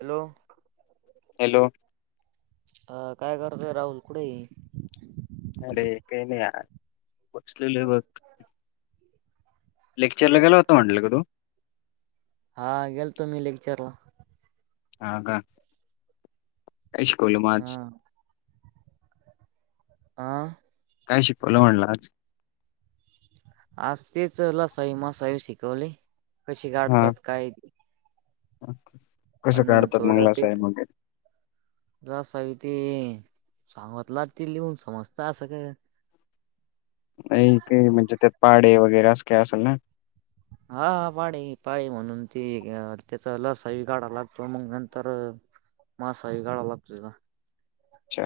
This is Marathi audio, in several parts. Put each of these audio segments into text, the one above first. हॅलो हॅलो अ काय करत राहुल कुठे अरे काही नाही वसलेली बघ लेक्चरला कुठं गेला होता म्हटलं का तू हा गेलतो मी लेक्चर ला हा का काय शिकवल हा माच आ काय शिकवलं म्हणला आज तेच ल साई म साई शिकवले कशी हा कााढतात काय कसं अन काढतात मंगला साहेब वगैरे ज सग ते सांगतला ते लिहून समजत असं का नाही का म्हणजे त्यात पाडे वगैरे असं काही असेल ना हाा पाणी पाय म्हणून त त्याचा लस ब कााडावा लागतो मग नंतर मासा ह गाड लागत अच्छा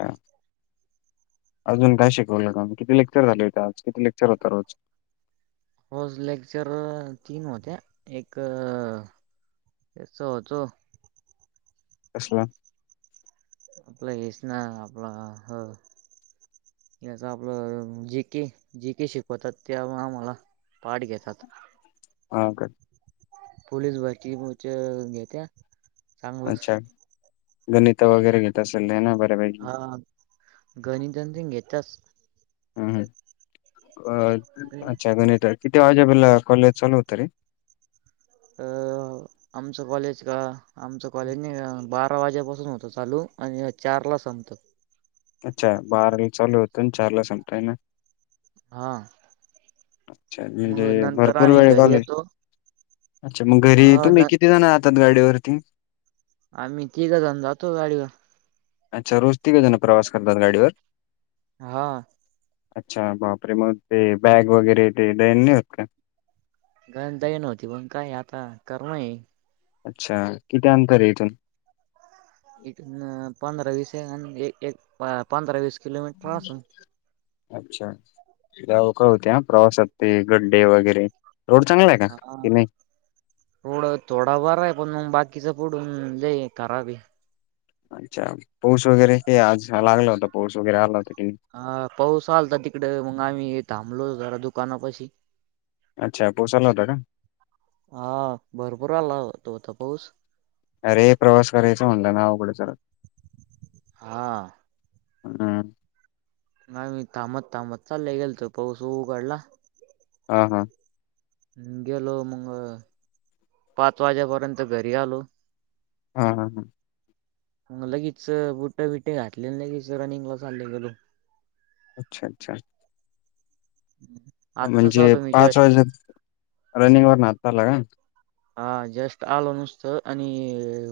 अजून काय शिकवलंग आम् कि लेक्चर झाले होते आज किती लेक्र होता रोज फज लेक्चर तीन होत्या एक त्याचा होतो अससल आपला येश ना आपला ह याच आपलं जी केे जी केे शिकवतात तेण आम्हाला पाारड घेतात हा का पोलीस बकी घेते अच्छा गणित वगैरे गे तस ल ना बरे बा हा गणितन तेन घेत्याच हम् अ अच्छगण तर किती आजाबिलाॉलेज चालवत रे अ आमचं कॉलेज का आमचं कॉलेजनी बारा वाज्यापासून होतं चालू आणि चारला संपत अच्छा बाराला चालू होतो चार ला संताय ना हा अच्छ म्हणजे मग नंतर भरपूर आम्ही वेळ घरी गल येतो अच्छा मग घरी हा तुम्ही न किती किती जण जातात गाडीवरती आम्ही तिघ जाऊन जातो गाडीवर अच्छा रोज तिघ जण प्रवास करतात गाडीवर हा अच्छा बापरे मग ते बॅग वगैरे ते दन नाही होत का गणताही नव्हती पण काय आता करण अच्छा किती अंतर आहे इथून इ पंधरा वस पंधरा वीस किलोमीटर अससू अच्छा गाव का होते हा प्रवासात ते गड्डे वगैरे रोड चांगला आहे का हा कि नाही रोड थोडा बर आहे पण बाकीच पुढून ल करावी अच्छा पाऊस वगैरे हे आज लागला होता पाऊस वगैरे आला होता की हा पाऊस आलता तिकडे मग आम्ही थांबलो जरा दुकानापशी अच्छा पोसायला होता का हा भरपूर आला तो होता पाऊस अरे प्रवास करायचा म्हणलं नावकडें चर हा. ह नाही मी थांबत थांबत चालले गेल तो पाऊस उघडला हा हा गेलो मग पाच वाजेपर्यंत घरी आलो हा हम हम लगेच बुटं बिटे घातलेलं लगेच रनिंगला चालले गलो अच्छा अच्छा हम्म म्हणजे पाच वाजे रनिंग वर नाताला का हा जस्ट आलो नुसतं आणि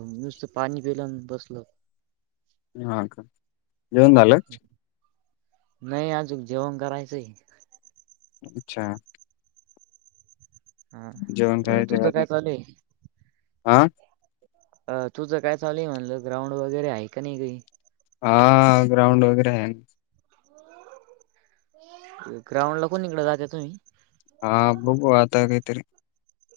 नुसतं पाणी पिलं बसलं हा का येेऊन झालं नाही अजू जेवण करायचंही अच्छा जेवण हा तुझं काय चालय आं अ तुझं काय चालूय म्हणलं ग्राउंड वगैरे आहे का नाही काही हा ग्राउंड वगैरे आहे ग्रांड ला कोन नििकड जाते तुम्ही हा बुबु आतगयतरी